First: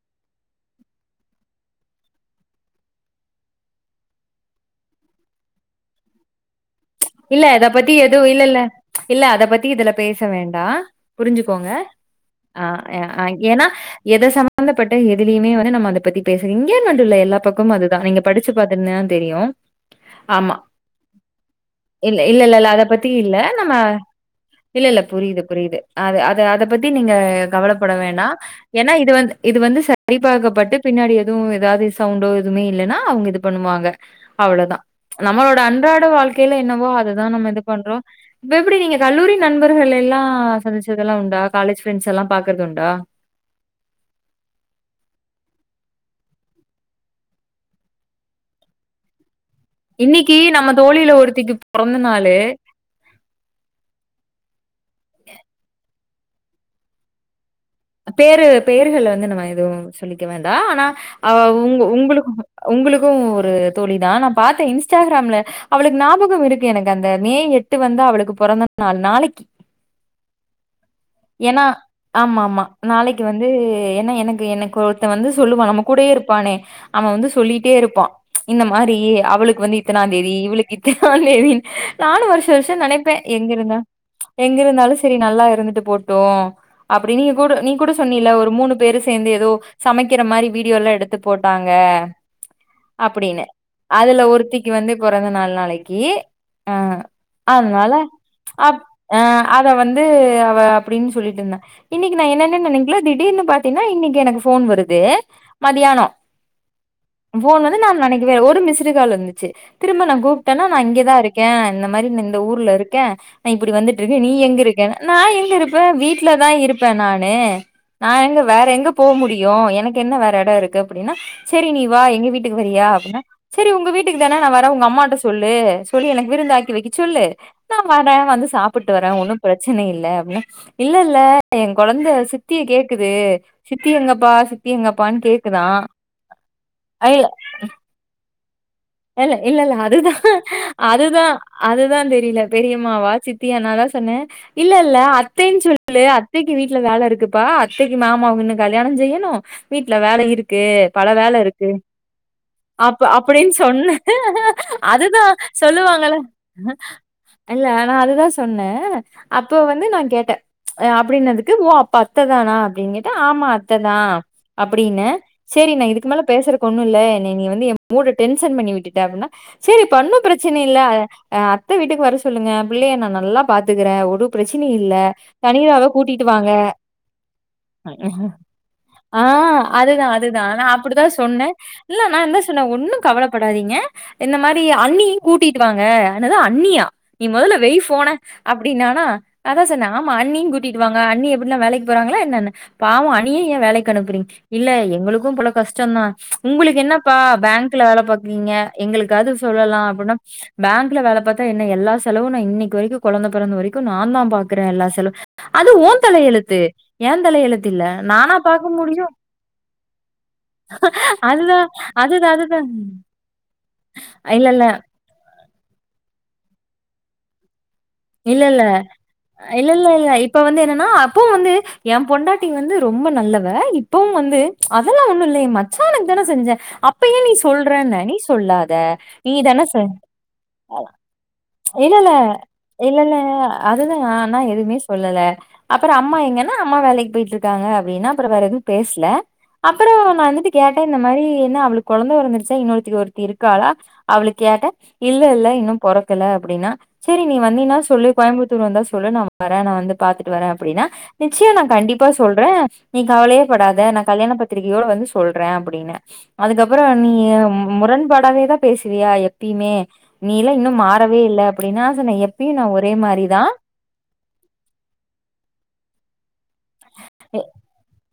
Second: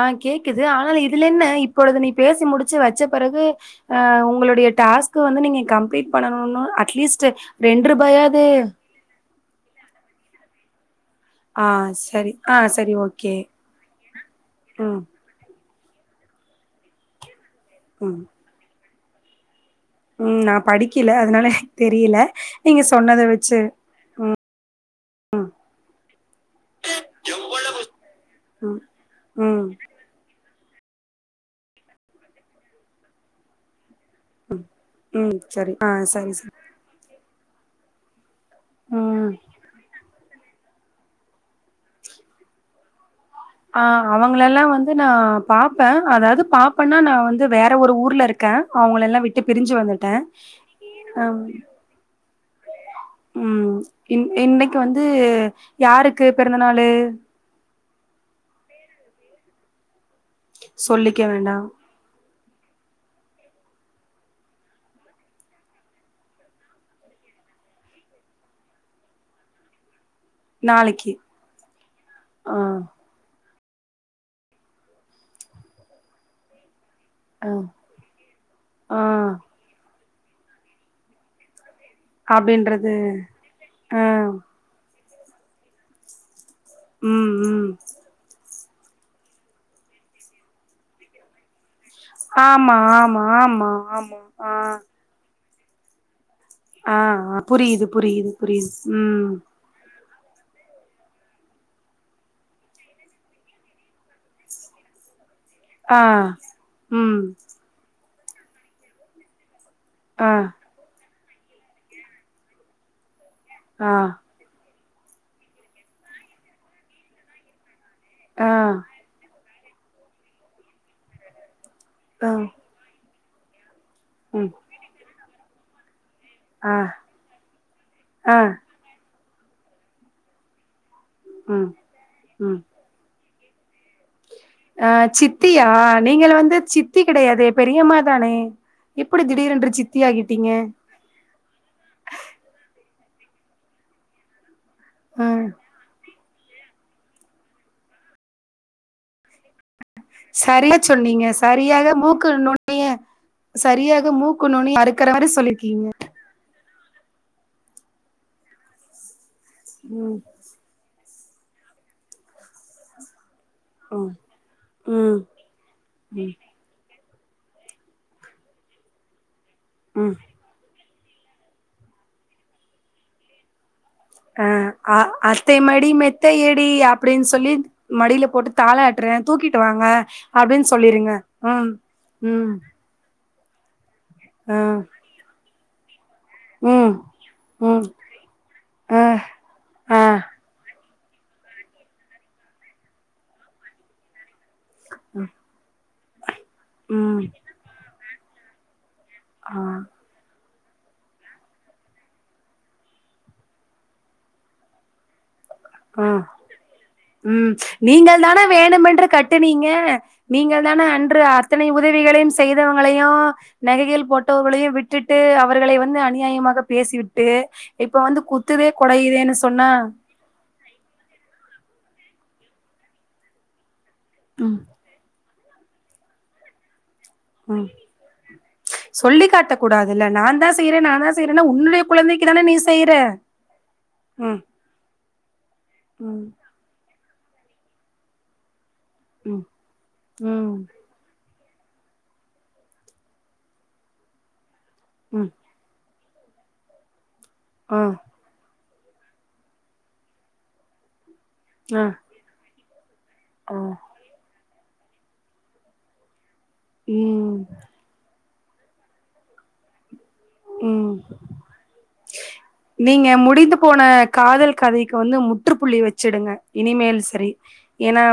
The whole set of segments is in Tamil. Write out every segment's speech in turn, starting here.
ஆ கேக்குது ஆனாலு இதுலென்ன இப்பொழுது நீ பேசி முடிச்சு வெச்ச பிறகு ஆ உங்களுடைய டாஸ்க்கு வந்து நீங்க கம்ப்ளீட் பண்ணணுன அட்லீஸ்ட் இல்ல ரெண்ட்ரூபாயாவது அத பத்தி இதுல பேச வேண்டா ஆ புரிஞ்சுக்கோங்க சரி ஆ அ சரி அ அ ஓகே. ஏன்னா எத சம்பந்தப்பட்ட ம் எ இதுலியுமே வந்து நம்ம அத பத்தி பேச இங்கே மட்டும் இல்ல எல்லா பக்கமும் அதுதா நீங்க ம் படிச்சு பாத்திருந்தேனா தெரியு ம் நா ஆமா படிக்கில அதனால தெரியல. இல்ல இல்ல இல்ல இல்ல நீங்க அத பத்தி சொன்னத இல்ல வச்சு நம்ம இல்ல இல்ல புரிது புரிது அத அத அத பத்தி நீங்க கவலைப்பட வேண்டா ஏன்னா இது வந்து இது ம் வந்து சரிபாக்கப்பட்டு பின்னாடி எதுவு ஏதாவது சவுண்டோ எதுவுமே இல்லன்னா அவுங்க இது பண்ணுவாங்க அவ்ளோதா ம் நம்மளோட சரி ஆ அன்றாட சரி வாழ் சரி என்னவோ அததுதா நம்ம இது பண்றோ இப்ப எப்டி நீங்க ம். கல்லூரி நண்பர்கள் எல்லா சந்திச்சதெல்லா உண்டா காலஜ் பிரரெண்டஸ் எல்லா பாக்கறது உண்டா ஆ அவங்கள எல்லா வந்து நா பாப்ப அதாவது பாப்பன்னா நா வந்து வேற ஒரு ஊர்ல இருக் க அவங்கள எல்லா விட் டு பிரிஞ்சு வந் இன்னிக்கு நம்ம தோழியில ஒருத்திக்கு பொறந்தனாலு ம் இ இன்னிக்கு வந்து யாருக்கு பிறந்தநாளு பேரு பெயர்கள் வந்து நம்ம எதுவு சொல்லிக்க வேண்டா ஆனா சொல்லிக்க அ வேண்டாம். உங்க உங்களுக்கு உங்களுக்கு ஒரு தோழிதா நா பாத்த இன்ஸ்டாகிராம்ல அவளுக்கு ஞாபகம் இருக்கு எனக்கு அந்த மே எட்டு வந்து அவளுக்கு பொறந்த நாள் நாளைக்கி நாளைக்கி ஏன்னா ஆ ஆம்மாம்மா நாளைக்கு வந்து என்ன எனக்கு எனக்கு ஒருத்தவ வந்து சொல்லுவா நம்ம கூடயே இருப்பானே அவ வந்து ஆ சொல்லிட்டே இருப்பா இந்த மாரி ஆ அவளுக்கு வந்து இத்தனாந்தேதி இவளுக்கு இத்தனாந் தேதினு நானு வருஷோ வருஷோ அப்டின்றது நெனைப்பே எங்க இருந்தா ஆ எங்க இருந்தாலும் சரி நல்லா இருந்துட்டு போட்டு அப்படி நீங்க ம் கூட நீ ம் கூட சொன்னில ஒரு மூணு பேரு சேந்து ஏதோ சமைக்கற மாரி வீடியோல்லா எடுத்து த்து போட்டாங்க ஆமா ஆமா அப்டின்னு ஆமா ஆமா அதுல ஆ ஒருத்திக்கு வந்து பொறந்த நாள் நாளைக்கு ஆஹ ஆ ஆ புரியுது அதனால புரியுது புரியுது அப் அ ம் இப்ப வந்து அவ அப்டின்னு சொல்லிட்ருந்தா இன்னிக்கு நான் என்னன்னே நினைக்கல திடீர்னு பாத்தீனா இன்னிக்கு எனக்கு போன் வருது ஆ மதியானோ ம் போன் வந்து நா நெனைக்வே ஒரு மிஸ்டு கால் இருந்துச்சு திரும்ப நா ஆ கூப்ட்டன்னா நா இங்கதா இருக்கே இந்த மாதரி நா இந்த ஊர்ல இருக்கே இப்டி ஆ வந்துட்டுருக்க நீ எங்க இருக் க்க நா எங்க இருப்ப வீட்டுலதா இருப்ப நானு நா எங்க ஆ வேற எங்கப் போ முடியு எனக்கு என்ன வேற எடோ இருக்கு அப்டின்னா செரி நீ வா எங்க ஆ வீட்டுக்கு வறியா அப்டின்னா செரி உங்க வீட்டுக்குதான நா ம் வர உங்க அம்மாட்ட சொல்லு சொல்லி எனக்கு விருந்தாக்கி ஆ வைக்க சொல்லு நா வர ஆ வந்து சாப் புட்டு வர ஒன்னு பிரச்சன இல்ல அப்டின இல்ல இல்ல ம் என் கொழந்த ம் சித்திய கேக்குது சித்தி எங்கப்பா சித்தி ஆ எங்கப்பான்னு கேக்குதா சித்தியா நீங்கள் வந்து சித்தி அய் கெடையாதே பெரியம்மா தானே எப்டி இல்ல திடீரென்று இல்லல்ல சித்தி அதுதா ஆகிட்டீங்க அதுதா அதுதான் தெரியல பெரியமாவா சித்தியா நாதா சொன்னே இல்ல இல்ல ஆ அத்தைனு சொல்லு அத்தைக்கு வீட்ல வேல இருக்குப்பா அத்தைக்கு மாமாவுக்கு இன்னு கல்யாணஞ் செய்யணு வீட்ல வேல இருக்கு சரியா பல சொன்னீங்க வேல இருக்கு சரியாக மூக்கு நுனி அப்ப அப்படின்னு சொ ஒண்ணு சரியாக மூக்கு நுனி அறுக்கற அதுதா மாரி சொல்லிருக்கீங்க சொல்லுவா இல்ல நா அதுதா சொன்னே அப்ப வந்து நான் ம் கேட்டே அப்டினதுக்கு ஓ அப்ப அத்த தானா அப்டின் கேட்டே ஆமா அத் த்த தா ம் அப்புடின்னே ம் செரி நா இதுக்கு மேல ம் பேசுறக்கு ஒண்ணு இல்ல என்னைய நீ வந்து ஏ மூடு டென்ஷன் பண்ணி விட்டுட்ட அப்டினா செரி பண்ணு ம் ப்ரச் ப்ரச்சனை இல்ல அத்தை வீட்டுக்கு வர சொல்லுங்க புள்ளைய நா நல்லா பாத்துக்குறே ஒரு ப்ரச்சன இல்ல அ அத்தை தனியாவே மடி கூட்டிகிட்டு மெத்தை வாங்க எடி அப்டின் சொல்லி மடியில போட்டு தாலாட்றே ஆ தூக்கிட்டு வாங்க அதுதா அதுதா நா அப்டின் அப்புடித்தா சொல்லிருங்க சொன்னே ம் இல்ல நா என்ன ம் சொன்னே ஒன்னும் கவலப்படாதீங்க இந்த ஆ மாரி அண்ணியையு கூட்டிகிட்டு வாங்க என்னது அண்ணியா ம் நீ மொதல்ல வை ம் போன ஆ அப்டினான்னா அதா சொன்னே ஆ ஆமா அண்ணியும் கூட்டிட்டு வாங்க அண்ணி எப்டின்னா வேலைக்கு போறாங்களா என்னன்னு பாவோ அண்ணியே ஏ வேலைக்கு அனுப்புறீங்க இல்ல எங்களுக்கு பல கஷ்டோந்தா உங்களுக்கு ம் என்னப்பா ஃபேங்க்ல வேல பாக்குறீங்க எங்களுக்காது ஆ சொல்லலா அப்புன்னா பேங்க்ல வேல பாத்தா என்ன எல்லா செலவு நா இன்னைக்கு வரைக்கு கொழந்த பெறந்த வரைக்கு நான்தா பாக்குறே எல்லா செலவு அ ம் தலையெழுத்து இல்ல நீங்கள் நானா தானே பாக்க முடியும் வேணுமென்று கட்டு நீங்க நீங்கள் தானே அன்று அதுதா அத்தனை அதுதா உதவிகளையும் அதுதா செய்தவங்களையு நகைகள் இல்ல இல்ல போட்டவர்களையு விட்டு விட்டுட்டு அவர்களை வந்து அநியாயமாக பேசி விட்டு இப்ப வந்து இல்ல இல்ல குத்துதே கொடையுதேன்னு சொன்னா இல்ல இல்ல இல்ல இப்ப வந்து என்னன்னா அப்போவு வந்து ஏ பொண்டாட்டி வந்து ரொம்ப நல்லவ இப் இப்பவும் வந்து ம் அதல்லா ஒண்ணு இல்லயே ஏ மச்சானுக்கு தான செஞ்சே அப் அப்ப ஏ நீ ம் சொல்றன்னே நீ சொல்லாத சொல்லி நீ காட்ட தான செஞ் கூடாதுல்ல நான் தான் செய்றேன் நான் தான் செய்றேன்னா உன்னுடைய குழந்தைக்கு தான நீ செய்ற இல்லல்ல அதுதா நான்தா ம் எதுவுமே சொல்லல அப்பறோ அம்மா ம் எங்கேன் னு அம்மா வேலைக்கு போயிட்ருக்காங்க அப்டின்னா அப்பறோ வேற எதுவும் பேசல ம் அப்பறோ நா வந்துட்டு ம் கேட்டே இந்த மாரி என்ன அவளுக்கு கொழந்த பொறந்துருச்சா இன்னொருத்திக்கு ஒருத்தி இருக்காலா அவளுக் கேட்டே இல்ல ம் இல்ல இன்னு பொறக்கல அப்டின்னா சேரி நீ வந்தீன்னா ஆ சொல்லு கோயம்புத்தூர் வந்தா சொல்லு நா வரே நா வந்து பாத்துட்டு வரே அப்புடின்னா நிச்சியோ நா ஆ கண்டிப்பா சொல்றே நீ ஆ கவலையேப்படாத நா கல்யாண பத்திரிகையோட வந்து சொல்றே அப்புடின்னே அதுக்கப்பறோ நீயே ம் முரண்படாமயே தான் பேசுவியா எப்பையுமே நீ எல்லா இன்னு ம் மாறவே இல்ல அப்புடின்னா நா சொன்னே எப் நீங்க முடிந்து போன காதல் கதைக்கு வந்து முற்றுப்புள்ளி வச்சுடுங்க இனிமேல்ஸ்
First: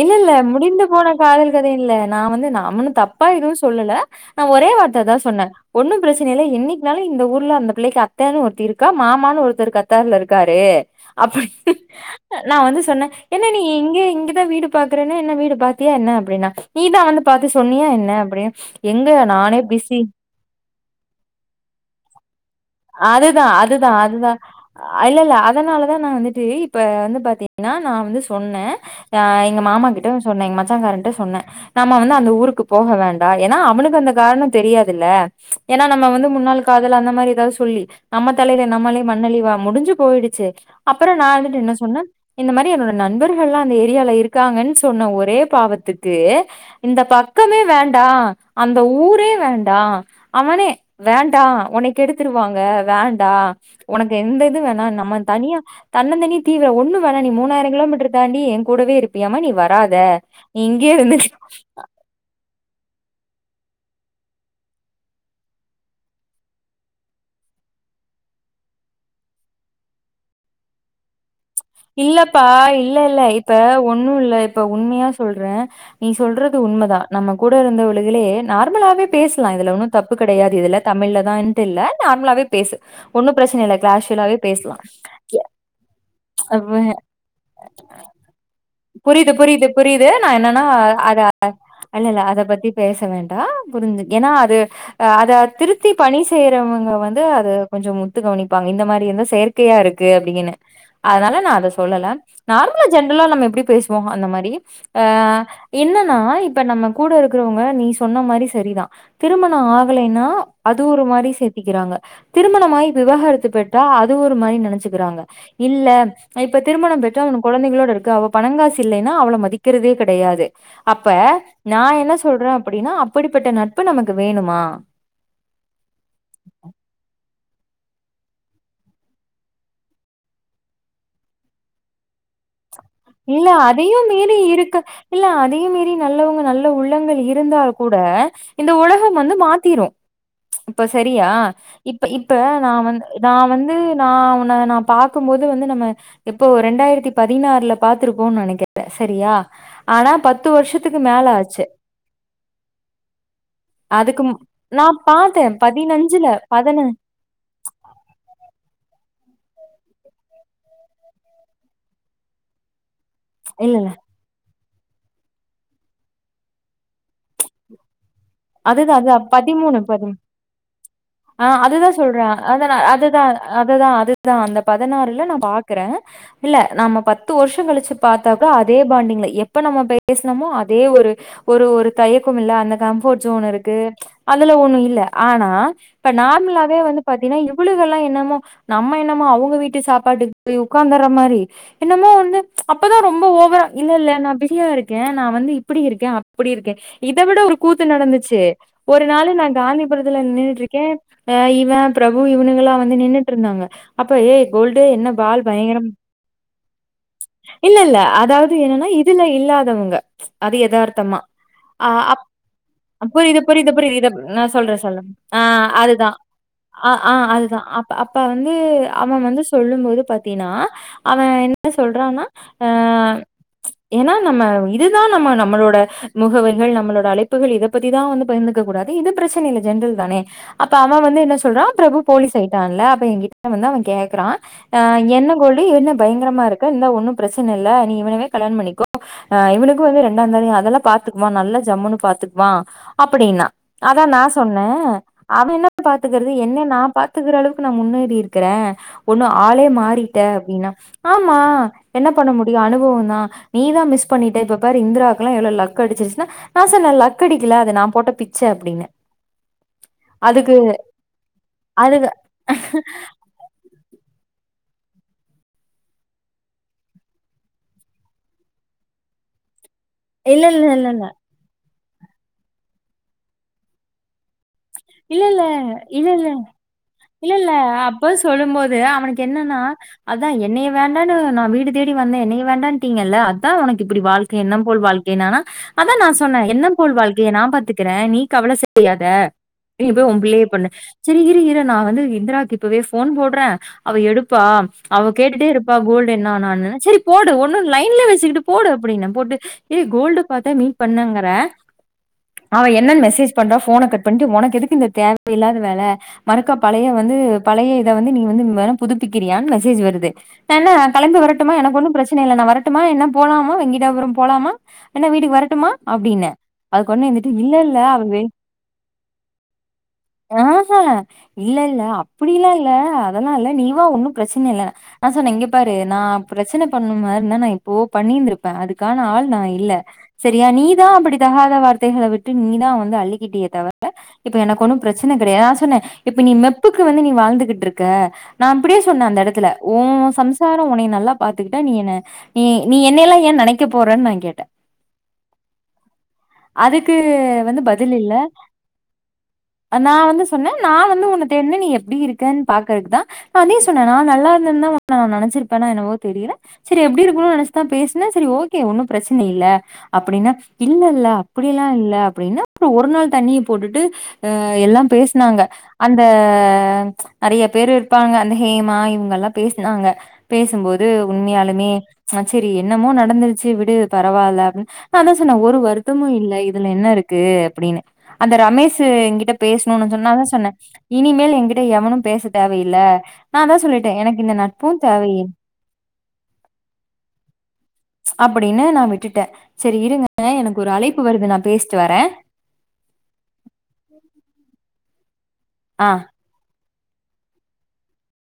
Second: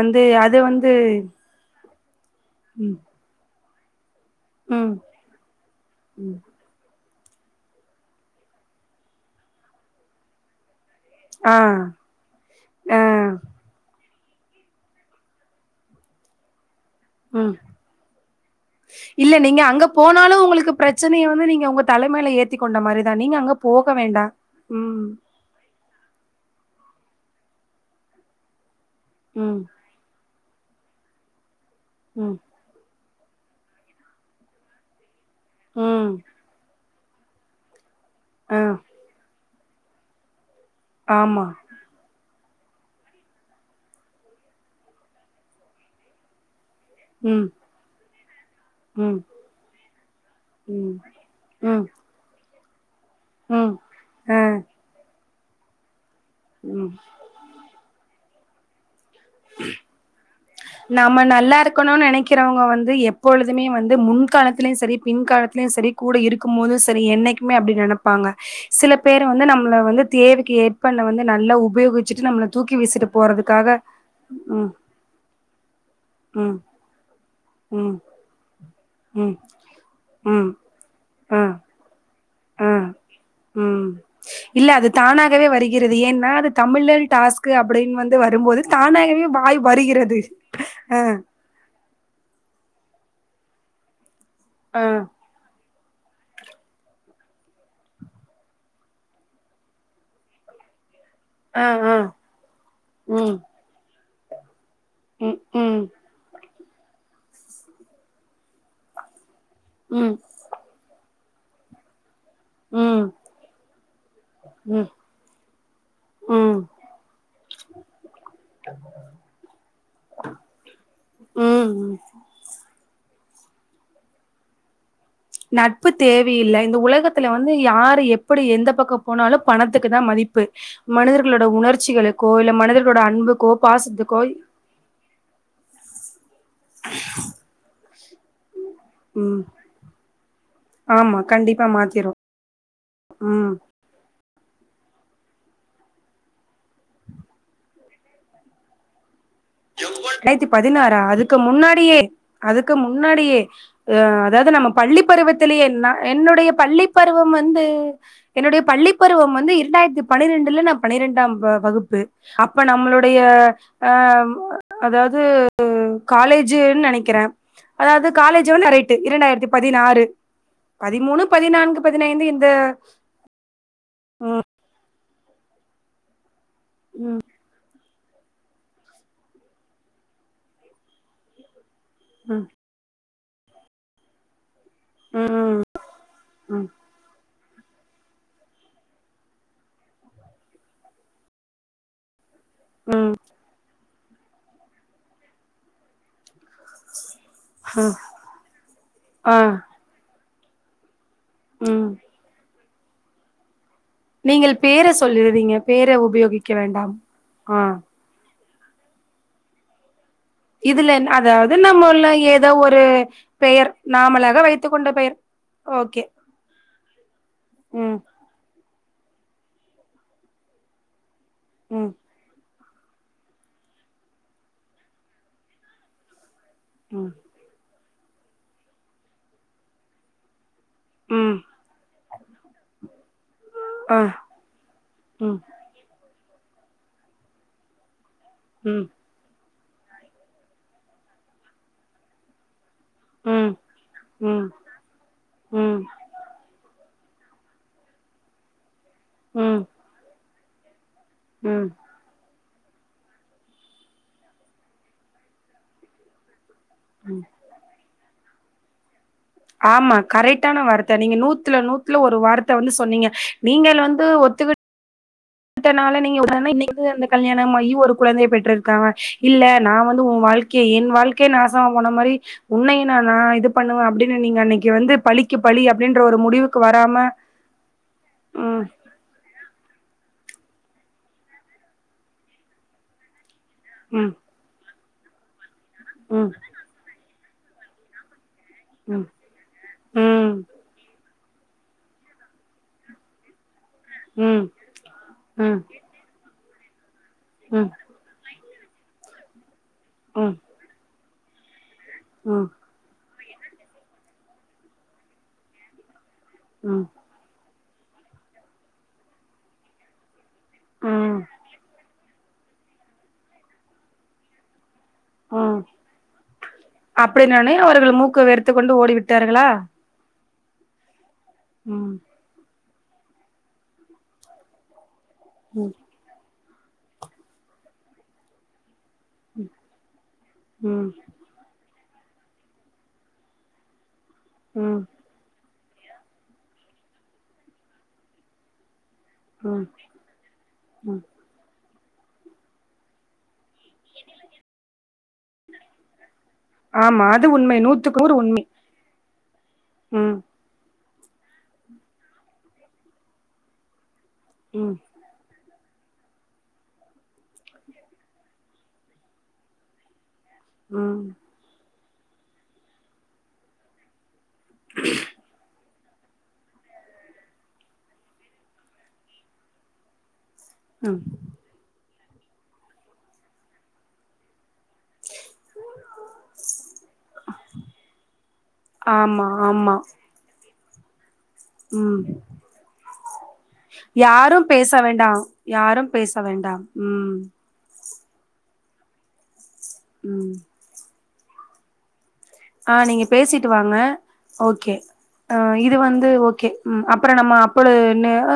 இல்லேல்ல முடிந்து போன காதல் கதை இல்ல நா வந்து நாம ஒன்னு ம் தப் தப்பா எதுவு சொல்லல்ல நா ஒரே ம் வார்த்த தா சொன்னே ஒண்ணு ப்ரச்சனை ம் இல்ல என்னைக் கினாலு இந்த ஊர்ல அந்த புள்ளைக்கு அத்தன்னு ஒருத்தி இருக்கா மாமான்னு ஒருத்தர் கத்தார்ல இருக்காரு அப்புடி ஆ நா வந்து ஆ சொன்னே நீ எங்க இங்கதா வீடு பாக்குறேன்னு என்ன வீடு பாத்தியா என்ன அப்புடின்னா நீ தா வந்து பாத்து ம் சொன்னியா என்ன அப்புடினு எங்க நானே பிஸி ப்ரச்சனைய வந்து நீங்க உங்க தல மேல ஏத் அதுதா அதுதா அதுதா ம் இல்ல இல்ல அது அதனாலதா நா வந்துட்டு இப்ப வந்து பாத்தீங்கன்னா நா வந்து சொன்னே அ எங்க ம் மாமா கிட் டயு சொன்னே எங்க மச்சாங்காரகிட்டயு சொன்னே நம்ம வந்து அந்த ம் ஊருக்கு போக வேண்டா ஏன்னா அவனுக்கு அந்த காரணம் தெரியாதுல்ல ஏன்னா நம்ம ம் வந்து முன்னாள் காதல் அந்த மாரி ஏதாவது சொல்லி நம்ம ஆ தலையில நம்மளே மண்ணல்லிவா முடிஞ்சு போயிடுச்சு அப்பறோ நா ஆமா வந்துட்டு என்ன சொன்னே இந்த மாரி என்னோட நண்பர்கள்லா அந்த ஏரியால இருக்காங்கன்னு சொன்ன ஒரே பாவத்துக்கு இந்த ம் பக்கமே வேண்டா அந்த ம் ஊரே வேண்டா அவனே ம் வேண்டா ம் ஒன்னைய கெடுத் துருவாங்க வேண்டா ம் ஒனக்கு எந்த இது வேணா நம்ம தனியா தன்னந்தனி தீ ம் ஒண்ணு வேணா நீ மூணாயிரோ கிலோமீட்டர் தாண்டி என் கூடவே இருப்பியமா நீ வராத நீ இங்கேயே நம்ம இருந்துக்க நல்லா இருக்கணும்னு நெனைக் வங்க வந்து எப்பொழுதுமே வந்து முன்காலத்திலியு சரி பின் காலத்திலியு சரி கூட இரு க்கும் போது சரி என்னைக்குமே அப்டி நெனப்பாங்க சில பேர் வந்து நம்மள வந்து தேவைக்கு ஏற்பண்ண வந்து நல்ல இல்லப்பா இல்ல இல்ல இப்ப ஒண்ணு இல்ல இப்ப ம் உண்மையா சொல்ற நீ சொல்றது ம் உண்மதா நம்ம கூட ம் இருந்தவளுகளே நார்மலாவே ம் பேசலா இதுல ஒன்னு தப்பு ம் கெடையாது இதுல அ தமிழ்லதான்ட்டு இல்ல நார்மலாவே அ பேசு ஒன்னு பிரச்சனை இல்ல ம் கேஷுவலாவே இல்ல பேசலா அது தானாகவே வருகிறது ஏன்னா அது தமிழ்ல்லனு டாஸ்க் அப்டின்னு வந்து வரும்போது தானாகவே புரிது வாய் புரிது புரிது வருகிறது நா என்னன்னா அத அ இல்லல்ல அத பத்தி பேச வேண்டா புரிஞ்சு ஏன்னா அது அ அத திருத் தி பணி செய்யறவங்க வந்து அத கொஞ்சோ உத்து கவனிப்பாங்க இந்த மாரி இருந்த செயற்கையா இருக்கு அப்டீன்னு அதனால நா அ அத அ சொல்லல நார்மலா ஜென்ரலா ம் நம்ம எப்டி பேசுவோமோ அந்த மாரி ம் அஹ் ம் என்னன்னா இப்ப நம்ம கூட இருக்கறவங்க நீ சொன்ன மாரி சரிதா திருமணோ ம் ஆகலைன்னா அது ஒரு மாரி சேத்திக்கிறாங்க திருமணமாயி ம் விவாகரத்து பெற்றா அது ஒரு மாரி ம் நெனச்சுக்குறாங்க இல்ல இப்ப ம் திருமணம் பெற்றா அவனுக்கு குழந்தைங்களோட இருக்கு அவ பணங்காசு இல்லைன்னா அவள மதிக்கிறதே கிடையாது அப்ப ம் நா ம் என்ன சொல்ற அப்டின்னா அப்படிப்பட்ட நட்பு நமக்கு வேணுமா நட்பு தேவையில்லை இந்த உலகத்துல வந்து யாரு எப்டி எந்த பக்க போனாலு பணத்துக்கு தா மதிப்பு மனிதர்களோட உணர்ச்சிகலுக்கோ இல்ல மனதர் இல்ல அதையு மீறி இருக்கு இல்ல அதையு மீறி நல்லவங்க நல்ல உள்ளங்கள் இருந்தால் கூட இந்த உல கம் வந்து ம் மாத்திரு இப்ப ஆமா சரியா கண்டிப்பா இப்ப மாத்திரு இப்ப ந வந்து நா ம் வந்து ந உன நா பாக்கும் போது வந்து நம்ம எப்போ ரெண்டாயிரத்தி பதினாறுல பாத்துருப்போம்னு நெனக்கிற சரியா ஆனா ரெண்டாயிரத்தி பத்து பதினாறா வருஷத்துக்கு மேல அதுக்கு ஆச்சு முன்னாடியே அதுக்கு முன்னாடியே அஹ் அதுக்கு மு அதாவது நம்ம நான் பள்ளி பாத்தேன் பருவத்திலேயே ன பதினஞ்சுல என்னுடைய பள்ளி பதினஞ் பருவம் வந்து என்னுடைய பள்ளி பருவம் வந்து இரண்டாயிரத்து பன்னிரெண்டுல நா பனிரெண்டாம் வகுப்பு அப்ப நம்மளோ உடைய இல்லல்ல அஹ் அதாது காலேஜீன்னு நெனைக்கற அதாவது காலேஜ் வந்து கரைட்டு அதுதான் அதுதான் இரண்டாயிரத்து பதினாறு பதிமூணு அஹ் பதினான்கு அதுதா சொல்ற பதினைந்து இந்த அத அதுதா அததா அதுதா ம் அந்த பதினாறுல நா பாக்கற இல்ல நாம பத்து வருஷோ கழிச்சு பாத்தாக்கா அதே பாண்டிங்ல எப்ப நம்ம பேசனமோ அதே ஒரு ஒரு ஒரு தயக்கம் ம் இல்ல அந்த கம்ஃபோர்ட் ஜோன் இருக்கு அதுல ஒண்ணு இல்ல ம் ம் ஆனா இப்ப ம் நார்மலாவே வந்து பாத்தீன்னா இவளுகல்லா என்னமோ நம்ம என்னமோ அவுங்க வீட்டு சாப்பாட்டுக்கு உக்காந்தற மாரி என்னமோ வந்து அப்பதா ரொம்ப ஓவரா இல்ல இல்ல நா பிஸியா இருக்கே நா வந்து இப்டி இருக்கே அப்டி இருக்கே இத விட ஒரு கூத்து நடந்துச்சே ஒரு நாள் ஆ நா காந்திபுரத்துல நின்னுட்டுருக்கே அஹ் இவ ம் பிரபு இவனுங்களெல்லா வந்து நின்னுட்டுருந்தாங்க அப்ப ஏய் நீங்கள் கோல்டு பேர என்ன பால் சொல்லிறீங்க பேர பயங்கரம் உபயோகிக்க வேண்டாம் ஆ இல்ல இல்ல அதாவது து என்னென்னா இதுல இல்லாதவங்க அது இதுல எதார்த்தமா அதாவது ஆ நம்மள்ள அப் ஏதோ ஒரு அ புரிது பெயர் புரிது புரிது இதப் நாமளாக நா வைத்துக் சொல்ற கொண்ட சொல்ற பெயர் அ ஆ ஓகே அதுதா ஆ ஆ அதுதா அப்ப ம் அப் ப வந்து அவ வந்து சொல்லும்போது பாத்தீன்னா அவ என்ன ம் சொல்றான்னா ஏன்னா நம்ம இதுதா நம்ம நம்மளோட முகவர்கள் நம்மளோட ம் அழைப் புகள் இத பத்திதா வந்து பயிந்துக்க கூடாது இது ப்ரெச்சன இல்ல ஜென்ரல் தானே அப்ப அவ வந்து என்ன ம் சொல்றா பிரபு போலிஸ் ஆயிட்டான்ல அப்ப எங்கிட்ட வந்து அவ ஆ கேக்குறா அ என்ன ம் கோல் டி என்ன பயங்கரமா இருக்க இந்த ஒன்னு ப்ரெச்சன இல்ல நீ இவனைவே கல்யாணம் ம் பண்ணிக்கோ ஆ இவனுக்கு வந்து ரெண்டாந்தான அதெல்லா பாத்துக்குவா நல்ல ஜம்முன்னு பாத்துக்வா அப்படின்னா ம் அதா நா ம் சொன்னே அவ ம் என்னத்த பாத்துக்கறது என்னைய நா பாத்துக்கிற அளவுக்கு நா முன்னேறி இருக்கிறே ஒண்ணு ம் ஆளே மாறி ட்ட அப்டின்னா ஆமா ம் என்ன பண்ண முடியு அனுபவோந்தா நீ தா மிஸ் பண்ணிட்ட இப்ப பாரு இந்திராக்கெல்லா எவ்ளோ லக் அடிச்சிருச்னா நா சொன்ன ம் லக்கடிக்கில அது நா போட்ட பிச்ச அப்டின்ன ஆமா கரைட்டான வார்த்த நீங்க நூத்துல நூத்துல அதுக்கு ஒரு வார்த்த வந்து சொன்னீங்க நீங்கள் வந்து ஒத்துக்கிட் னால நீங்க [inaudible] இன்னைக்கு வந்து கல்யாணம் ஆயி ஒரு குழந்தைய பெற்றிருக்காங்க இல்ல நா வந்து உ இல்ல, வாழ்க்கே இல்ல, என் இல்ல, இல்ல. வாழ்க்கே நா சோ பண்ண மாரி உன்னையு நா நா இது பண்ணுவ அப்புடினு நீங்க அன்னைக்கு வந்து இல்ல பழிக்கு இல்ல பழி அப்டின்ற இல்ல ஒரு இல்ல முடிவுக்கு வராம இல்ல இல்ல அப்போ சொல்லும் ம் போது அவனுக் க் என்னென்னா அதா என்னய வேண்டானு நா வீடு தேடி வந்தே என்னைய வேண்டான்டீங்கல்ல அ தா உனக்கு இப்பிடி ம் வாழ்க்க எண்ணம் போல் வாழ்க்கைனானா அதா நா ம் சொன்ன எண்ணம் போல் வாழ்கைய நா பாத்துக்குறே நீ கவல செய்யாத ம் நீ போய் ம் உம்புள்ளய பண்ணு செரி இரு இரு நா வந்து இந்திராக்கு இப்பவே ஃபோன் போட்றே அவ எடுப்பா ம் அவ கேட்டுட்டே ம் இருப்பா கோல்டு என்னா ஆனானு செரி போடு ஒன்னு ம் லைன்லே வெச்சிக்கிட்டு போடு அப்புடின்ன போட்டு ஏ கோல்டு ம் பாத்தா மீட் பண்ணங்கற ம் அவ என்னன் மெசேஜ் பண்றா ஃபோன கட் பண்ட்டு உனக்கு எதுக்கு இந்த தேவயில்லாத வேல மறுக்கா ம் பழய வந்து பழைய இத வந்து நீ வந்து மறம் புதுப்பிக்கிறியான் மெசேஜு வருது வேண்ணா களம்பி ம் வரட்டுமா எனக்கு ஒன்னும் ப்ரெச்சன ன இல்ல நா வரட்டுமா என்ன போலாமா வெங்கடாபுரம் போலாமா என்ன வீட்டுக்கு ம் வரட்டுமா அப்டின அதுக்கு ஒட்னே வந்துட்டு இல்ல இல்ல அவ வெ த்துக்கொண்டு ஓடிவிட்டார்களா ஆ ஆ இல்ல இல்ல ம் அப்படியில்லா இல்ல அதெல்லா இல்ல நீ வா ஒன்னு ப்ரெச்சன இல்ல நா சொன்ன இங்க ம் பாரு நா ப்ரெச்சன பண்ணும் மாரினா நா எப்வோ பண்ணிந்துருப் அதுக்கான ஆள் நா இல்ல செரியா நீதா ம் அப்படி தகாத வார்த்தைகள விட்டு நீதா வந்து அள்ளிக்கிட்டியே தவிர இப்ப எனக்கொன்னும் ம் ப்ரெ ச்சின கெடையா நா சொன்னே இப்ப நீ மெப்புக்கு வந்து நீ வாழ்ந்துகிட்டுருக்க நா அப்டியே சொன்னே அந்த எடத் துல ம் ஊ சம்சாரோ உன்னய ம் நல்லா பாத்துக்கிட்டா நீ என்ன நீ நீ என்னயெல்லா ஏ நெனைக்க போறன் நா கேட்டே அதுக்கு ஆமா அது உண்மை வந்து பதில் நூத்துக்கு இல்ல நூறு உண்மை நா ம் வந்து சொன்ன நா வந்து உன்ன தேட்ன நீ எப்டி இருக்கன் பாக்கறக்குதா நா நீ சொன்ன நா நல்லா இல்லனா ம் உன்ன நா நெனச்சிருப்பனா என்னவோ தெரியில சீரி எப்டி இருக்குன் நெனச்தா பேசுன செரி ஓகே ஒன்னும் ப்ரெச்சின இல்ல அப்புடின்ன இல்ல ம் இல்ல அப்புடி எல்லா இல்ல அப்டின்ன அப்றோ ஒரு நாள் தண்ணிய போட்டுட்டு அ எல்லாம் பேஸ்னாங்க அந்த நெறைய பேரு இருப்பாங்க அந்த ஹேமா இவுங்கல்லா பேசுனாங்க பேசும்போது ம் உண்மையாலுமே ஆ செரி என்னமோ நடந்துருச்சு விடு பரவால்ல அப்னு நாதா சொன்ன ஒரு வருத்தமு இல்ல இதுல என்ன இருக்கு அப்டின்னு அந்த ரமேஷு ஆமா என்கிட்ட ஆமா பேசுணுனு சொன்னாவு சொன்னே இனிமேல் என்கிட்ட எவனு ம் பேச தேவயில்ல நா அதா சொல்லிட்டே எனக்கு இந்த யாரும் நட்பு பேச தேவயி வேண்டாம் யாரும் பேச வேண்டாம் ம் அப்டின்னு நா விட்டுட்டே சரி இருங்க ம் எனக்கு ஒரு அழைப்பு வருது நா பேசிட் வரே ஆ நீங்க பேசிட்டு வாங்க ஓகே அ இது ஆ வந்து ஓகே ம் அப்றம் நம்ம அப்பழுன்னு